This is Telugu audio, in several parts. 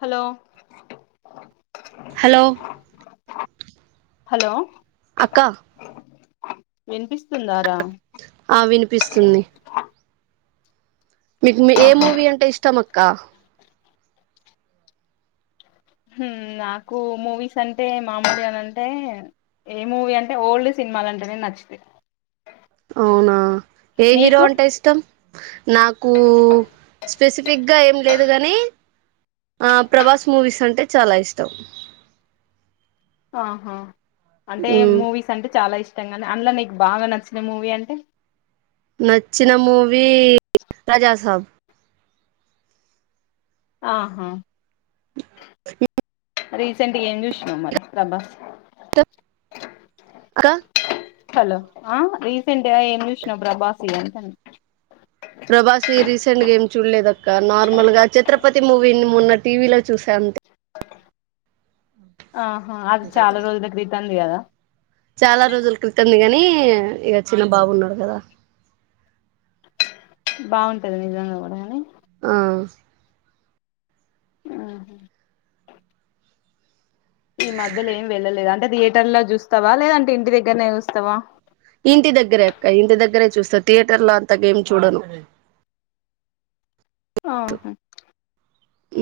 హలో హలో హలో అక్క వినిపిస్తుందా ఆ వినిపిస్తుంది మీకు ఏ మూవీ అంటే ఇష్టం అక్క హ్మ్ నాకు మూవీస్ అంటే మామూలు అని అంటే ఏ మూవీ అంటే ఓల్డ్ సినిమాలంటేనె నచ్చుతాయ్ అవునా ఏ హీరో అంటే ఇష్టం నాకు స్పెసిఫీగ్గా ఏం లేదు గాని ఆ ప్రభాస్ మూవీస్ అంటే చాలా ఇష్టం ఆహా అంటే ఉమ్ మూవీస్ అంటే చాలా ఇష్ అందులో నీకు బాగా నచ్చిన మూవీ అంటే నచ్చిన మూవీ రాజాసాబ్ ఆహా మ్ రీసెంట్గా ఏం చూసినావ్ మరి ప్రభాస్ అక్క హలో ఆహ్ రీసెంట్ గా ఎమ్ జూశినవ్ ప్రభాస్ అంటన ప్రభాస్వి రీసెంట్ గా ఏమి చూలేదక్క నార్మల్ గా ఛత్రపతి మూవీని మొన్న టీవీలో చూసా ఇంకా ఆహా అది చాలా రోజుల క్రితం ది గదా ఇగ చిన్న బాబున్నడు గదా బావుంటది నిజంగ గుడా గనీ అ ఆహా ఈ మధ్యలో ఏం వెళ్ళలేద అంటే థియేటర్ లో జూస్తావా లేదంటే ఇంటి దగ్గర్నే చూస్తావా ఇంటి దగ్గరే అక్క ఇంటి దగ్గరే చూస్త థియేటర్ లో అంత గేమ్ చూడను ఆహా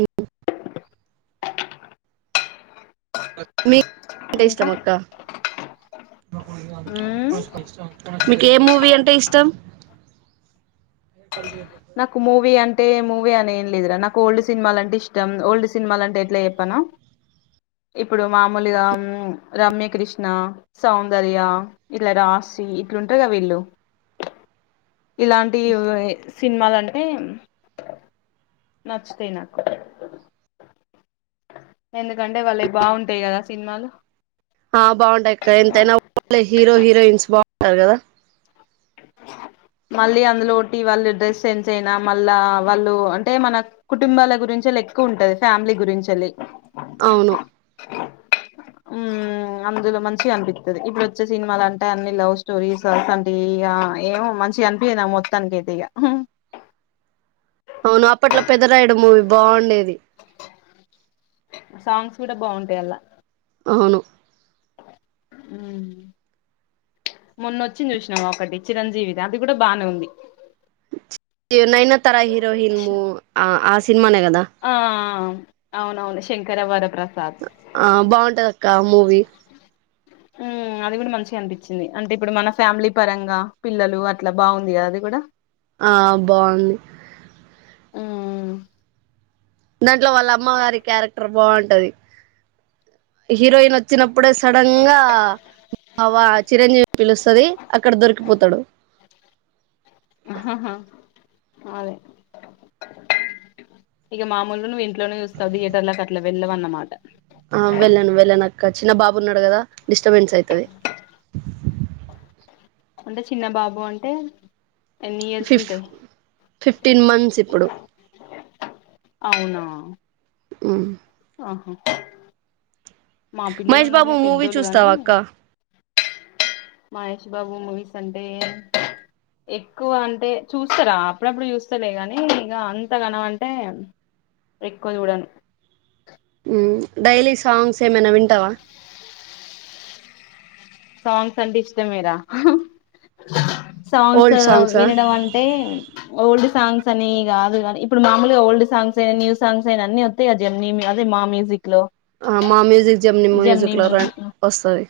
మ్ మీక్ అంటే ఇంకా ఇష్టం అక్క మ్మ్ మీకే మూవీ అంటే ఇష్టం నాకు మూవీ అంటే మూవీ అని ఏం లేదురా నాకు ఓల్డ్ సినిమాలంటే ఇష్టం ఓల్డ్ సినిమాలంటే ఎట్ల చెప్ప నా ఇప్పుడు మామూలుగా రమ్యకృష్ణ సౌందర్య ఇల రా సి ఇట్లుంటరు గ వీళ్ళు ఇలాంటి వే వ్ సినిమలు అంటే నచ్చుతై నాకు ఎందుకంటే వాలై బావుంటయ్ గదా సినిమాలు ఆ బావుంటాయక్క ఎంతైనా ఓల్డ్ హీరో హీరోయిన్స్ బావుంటరు గదా మళ్ళీ అందులో ఒటి వాళ్ళ డ్రెస్ సెన్స్ అయినా మళ్ళా వాళ్ళు అంటే మన కుటుంబాల గురి చేలి ఎక్కువుంటది ఫ్యామిలీ గురించేలి అవును మ్ మ్ అందులో మంచిగ అనిపిత్తది ఇప్పుడు వచ్చే సినిమాల అంటే అన్ని లవ్ స్టోరీస్ అసోంటియి అ ఏమో మంచిగనిపియదు నా మొత్తానికైతే ఇగ అవును అప్పట్లో పెద్దరాయడు మూవీ బావుండే సాంగ్స్ గుడా బావుంటయ్ అల్లా అవును మ్ మొన్నొచ్చింది చూశినవా ఒకటి చిరంజీవిది అది గుడా బానే ఉంది ఇ నైనాతారా హిరోహిన్ ము అ ఆ సి ఆ అ అ అవునవును శంకరవర ప్ర అ అ బావుంటదక్క ఆ మూవీ మ్ అది గుడా మంచిగా అనిపిచింది అంటే ఇప్పుడు మన ఫ్యామిలీ పరంగా పిల్లలు అట్ల బావుంది గదా అది గూడ ఆ బావుంది మ్మ్ దాంట్లొ వాళ్ళ అమ్మ గారి క్యారెక్టర్ బావుంటది హీరోయిన్ ఒ చ్చినప్పుడే సడన్ గా అవ్వ చిరంజీవిని పిలుస్తది అక్కడ దొరికిపోతడు అదె ఇగ మామూలు నువ్వు ఇంట్లోనే చూస్తావు థియేటర్ లకి అట్ల వెళ్ళవన్నమాట ఆ వెళ్ళను వెళ్ళను అక్క చిన్న బాబు ఉన్నడు గదా డిస్టర్బెన్స్ అయితది అంటె చిన్న బాబు అంటే ఎన్ని ఇయర్స్ ఫిఫ్ ఉంటాయి ఫిఫ్టీన్ మంత్స్ ఇప్పుడు అవునా మ్ ఆహా మా పిల్లలు మహేష్ బాబు ఉన్నరులే మూవీ పెద్దోళ్ళు కానీ చూస్తావా అక్క మహేష్ బాబు మూవీసంటే ఎక్కువ అంటే చూస్తరా అప్పుడప్పుడు చూస్తలే కానీ ఇగ అంతగనం అంటే ఎక్కువ చూడను డైలీ సాంగ్స్ ఏమైనా వింటావా సాంగ్స్ అంటే ఇష్టమే రా సాంగ్స్ ఓల్డ్ సాంగ్సా వినడం అంటే ఓల్డ్ సాంగ్స్ అనీ కాదుగానీ ఇప్పుడు మామూలుగా ఓల్డ్ సాంగ్స్ ఎ న్యూ సాంగ్స్ ఎ అని అన్నోత్తయ్ గా జెమ్ని మ్యు అదే మా మ్యూజిక్ లో ఆ మా మ్యూజిక్ జమ్ని మ్యూజిక్ లో రెం వొస్తది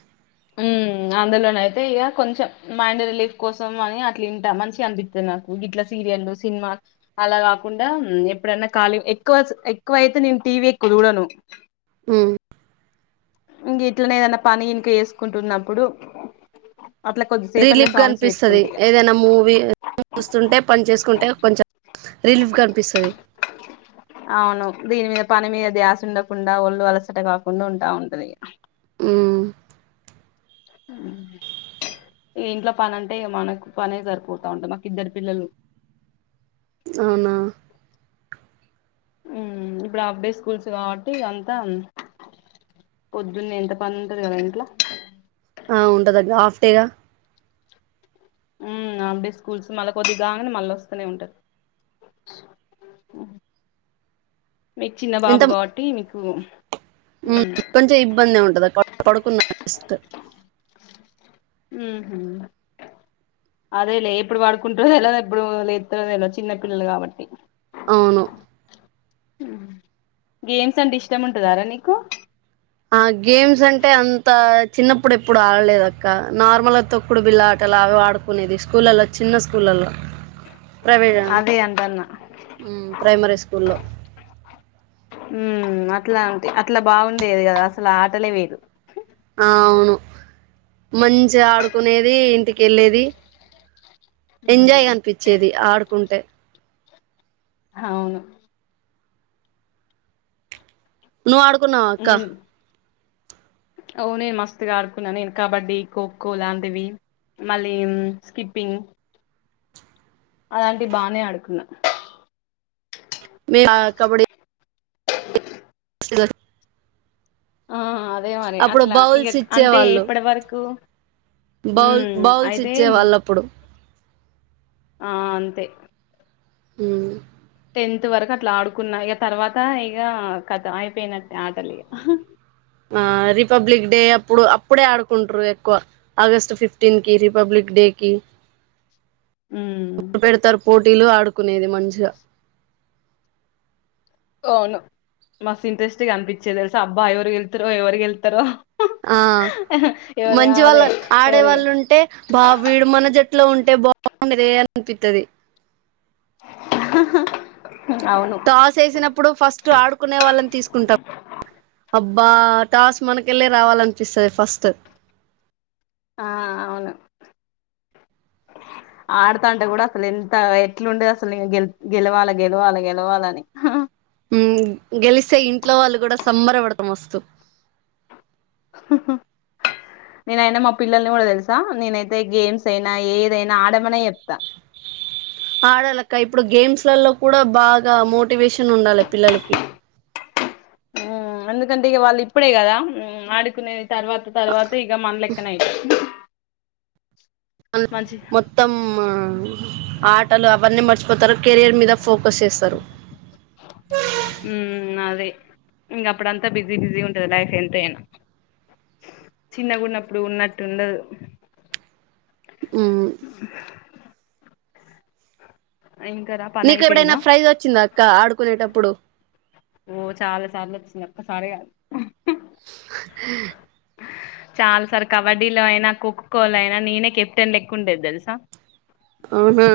మ్ అందులోనైతే ఇగ కొంచెం మైండ్ రిలీఫ్ కోసం అని అట్లింటా మంచిగన్పిత్తది నాకు గి ఇట్ల సీరియల్లు సినిమా అలా కాకుండా ఎప్పుడైనా కాలీ ఎక్కువ ఎక్కువైతే నేన్ టీవే ఎక్కుసూడను మ్ ఇంగిట్లనే ఏదనా పని ఇంకా ఎసుకుంటున్నప్పుడు రిలీఫ్ గా అనిపిస్తది ఏదైనా మూవీ చూస్తుంటే పని చేసుకుంటే కొంచెం రిలీఫ్ గన్పిస్తది అవును దీని మీద పని మీద ధ్యాసుండకుండా ఒళ్ళు అలసట కాకుండా ఉంటాం అదీ ఉహు ఈ ఇంట్లో పని అంటే ఇగ మనకు పనే సరిపోతాంట మాకు ఇద్దరు పిల్లలు అవునా మ్ ఇప్పుడు హాఫ్డే స్కూల్స్ కావట్టీ ఇగ అంతా పొద్దున్నే ఎంత పని ఉంటది కదా ఇంట్ల ఆ ఉంటదక్క హాఫ్ డే గ ఉమ్ హాఫ్డే స్కూల్స్ మళ్ళ కొద్దిగాంగనే మళ్ళోస్తనే ఉంటారు మీకు చిన్న బాబు ఎంత కాబట్టి మీకు కొంచెం ఇబ్బంది ఉండదు పడు పడుకున్నాడు జస్ట్ ఉహు అదేలే ఎప్పుడు పడుకుంటడో ఎలా ఎప్పుడు లేత్తరో తెల్వద్ చిన్న పిల్లలు కాబట్టి అవును గేమ్స్ అంటే ఇష్టం ఉంటదారా నీకు ఆ గేమ్స్ అంటే అంత చిన్నప్పుడు ఎప్పుడు ఆడలేదక్క నార్మల్గా తొక్కుడు బిల్లా ఆటలాగా ఆడుకునేది స్కూళ్ళలో చిన్న స్కూళ్ళల్లో ప్రైవే అదే అంటన్నా ప్రైమరీ స్కూల్లో ఉ అట్లా అంటే అట్లా బాగుండేది కదా అసలు ఆటలే వేరు ఆ అవును మంచిగాడుకునేది ఇంటికెళ్ళేది ఎంజాయ్గా అన్పిచ్చేది ఆడుకుంటే అవును నువ్ ఆడుకున్నావాక్క అవు నేను మస్తుగాడుకున్న నేను కబడ్డీ ఖో ఖో లాంటివి మళ్ళీం స్కిప్పింగ్ అలాంటివి బానే అడుకున్న మీ ఆ కబడ్డీ స్లో ఆ అదే మరి అట్లా ఇగ అంటే ఇచ్చేవాళ్ళు ఇప్పడ వరకు బౌల్ మ్మ్ బౌల్స్ అయితే ఇచ్చే వాళ్ళప్పుడు ఆ అంతే ఊమ్ టెన్త్ వరకు అట్లా ఆడుకున్న ఇగ తర్వాత ఇగ ఖతం అయిపోయినట్టే ఆటలు ఇగా ఆ రిపబ్లిక్ డే అప్పుడు అప్పుడే ఆడుకుంట్రు ఎక్కువ ఆగస్ట్ ఫిఫ్టీన్కి రిపబ్లిక్ డి కి మ్మ్ రు పెడ్తారు పోటీలు ఆడుకునేది మంచిగా అవును మస్త్ ఇంట్రెస్ట్ గా కనిపించేది తెల్సా అబ్బా ఎవరుగెళ్తారో ఎవరిగెళ్తారో ఆ ఆ హ్ మంచి వాళ్ళ ఆడేవాళ్ళు ఉంటే బా వీడు మన జట్లో ఉంటే బా బవుండే దే అనిపిత్తది హహ టాస్ ఎసినప్పుడు ఫస్ట్ ఆడ్కునే వాళ్ళని తీస్కుంటాం అబ్బా టాస్ మనకెళ్ళే రావాలంపిస్తది ఫస్ట్ ఆ అవును ఆడ్తాంటే కూడ అసలేంత ఎట్లుండేదాసల్ నేన్ గెలవలే గేలేవలే అని ఊమ్ గెలిస్తే ఇంట్లో వాళ్ళు కూడా సంబర పడ్తా మస్తు హహ నేనైనా మా పిల్లల్ని కూడా తెల్సా నేనైతే గేమ్స్ అయినా ఏదైనా ఆడ ఆడలక్క ఇప్పుడు గేమ్స్ లలో కూడా బాగా మోటివేషన్ ఉండాలె పిల్లలకి ఊమ్ ఎందుకంటే ఇగ వాళ్ళు ఇప్పుడే కదా ఉమ్ ఆడుకునే తర్వాత తర్వాత ఇగా మన్లెక్కనయి మొత్త ఆ ఆటలు అవన్నీ మర్చ్ పొతరు కేరియర్ మీద ఫోకస్ చేస్తారు ఇంగ అప్పుడ్ అంతా బిజీ బిజీ ఉంటది లైఫ్ ఎంతైనా చిన్నగున్నప్పుడు ఉన్నట్టుండదు ఊమ్ ఇంకారా పని నీకెప్పుడైనా అయిపోయిందా ఫ్రైజ్ ఒచ్చిందా అక్క ఆడుకునేటప్పుడు ఓ చాలా సార్లు ఒచ్చింది ఒక్క సరే కాద్ మా హా చాలా సార్ కబడ్డీలో అయినా ఖోఖో లో అయినా నేనే కెప్టెన్ లెక్క ఉండేది తెల్సా అవునా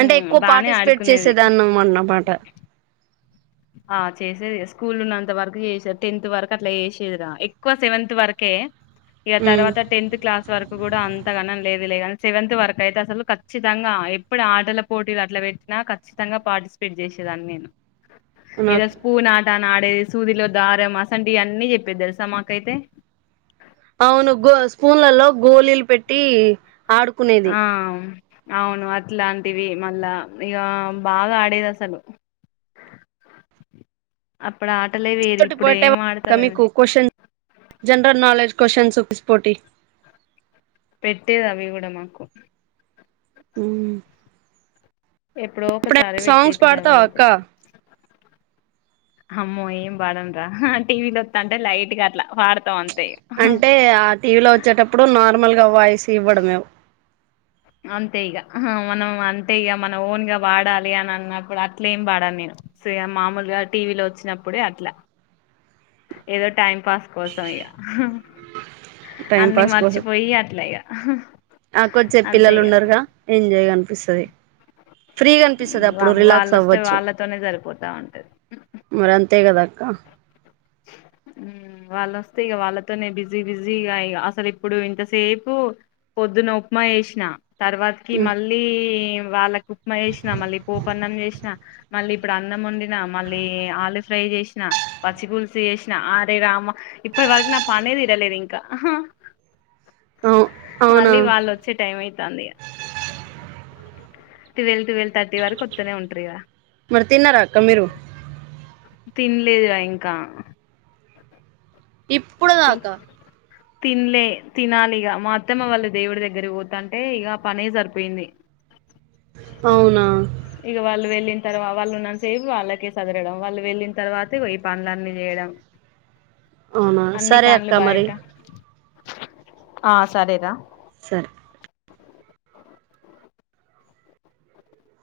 అంటే ఎక్కువ్ బానే పార్టిస్పేట్ ఆడుకునేది చేసేదాన్న అన్నమాట ఆ చేసేది స్కూల్ ఉన్నంత వర్కు చేస టెన్త్ వర్కు అట్లా చేసేదిరా ఎక్కువ సెవెంత్ వర్కే ఇగ ఉమ్ తర్వాత టెన్త్ క్లాస్ వరుక్ కూడా అంతగానం లేదు లే గని సెవెంత్ వరకు అయితే అసలు ఖచ్చితంగా ఎప్పుడు ఆటల పోటీలు అట్లా పెట్ నా కచ్చితంగా పార్టిస్పేట్ జేసేదాని నేను అవునా ఎదో స్పూన్ ఆ ట ఆ నాడేది సూదిలో దారం అసంట్ ఇ అన్నీ చెప్పేది తెల్సా మాకైతే అవును గో స్పూన్లలో గోళీలు పెట్టి ఆడుకునేది ఆ అవును అట్లాంటివి మళ్ళా ఇగ బాగా ఆడేది అసలు అప్పుడా [unintelligible] కోషన్ జెనరల్ నాలెడ్జ్ క్వశ్చన్సూ స్పోటి పెట్టేద్ అవిగూడమాకు ఊమ్ ఎప్పుడో ఒకసారి పాడతావా పెట్టేటిదవైతే అక్క అమ్మో ఏం పడన్రా టీవీలో ఒత్త అంటే లైట్గా అట్లా పడ్తాం అన్ అంటే ఆ టీవీలో ఒచ్చేటప్పుడు నార్మల్గా వాయిస్ ఇవ్వడంమేము అంతే ఇగ మనం అంటే ఇగ మనం ఓన్గా వాడాలి అని అన్నప్పుడు అట్లెం పాడాన్ నేను సేయ్ మామూల్గా టీవీలో ఒచ్చినప్పుడే అట్లా ఏదో టైం పాస్ కోసం ఇగ టైం అన్ని పాస్ కోసం మర్చిపోయి అట్ల అయ్యా ఆకొచ్చే పిల్లలు ఉన్నారుగా ఎంజ్గా అనిపిస్తుంది ఫ్రీగా అనిపిస్తాది అప్పుడు రిలాక్స్ వాళ్ళు వస్తే అవ్వచ్చు వాళ్ళతోనే సరిపోతా ఉంటది మరి అంతే కదా అక్క మ్ వాళ్ళు వస్తే ఇగ వాళ్ళతోనే బిజీ బిజీ అసలు ఇప్పుడు ఇంతసేపు పో పొద్దున ఉప్మా చేసిన తర్వాతికి హ్మ్ మళ్ళీ వాళ్ళకి ఉప్మా చేసిన మళ్ళీ పోప్ అన్నం చేసిన మళ్ళీ ఇప్పుడు అన్నం వండినా మళ్ళీ ఆలు ఫ్రై చేసిన పచ్చిపుల్ చేసిన అరే రామా ఇప్పటి వరకు నా పనే తిరలేదు ఇంకా అవు అవునా మళ్ళీ వాళ్ళు వచ్చే టైం అయితంది ఇగ ట్వీల్వ్ ట్వీల్వ్ థర్టీ వరకు ఒత్తనే ఉంట్రిగ తిన్నారా అక్క మీరు తిన్లేదు రా ఇంకా ఇప్పుడి దాకా తిన్లే తినాలి ఇగ మా అత్తమ్మ వాళ్ళు దేవుడి దగ్గర పోతుంటే ఇగ ఆ పనే సరిపోయింది అవునా ఇగ వాళ్ళు వెళ్ళిన తర్వా వాళ్ళు ఉన్నానాతసేపు వాళ్ళకే సదరడం వాళ్ళు వెళ్ళిన తర్వాత ఇగో ఇ పనులన్ని చేయడం అవున అన్ని సరే అక్క పనులు మరి బయట ఆ సరేరా సరే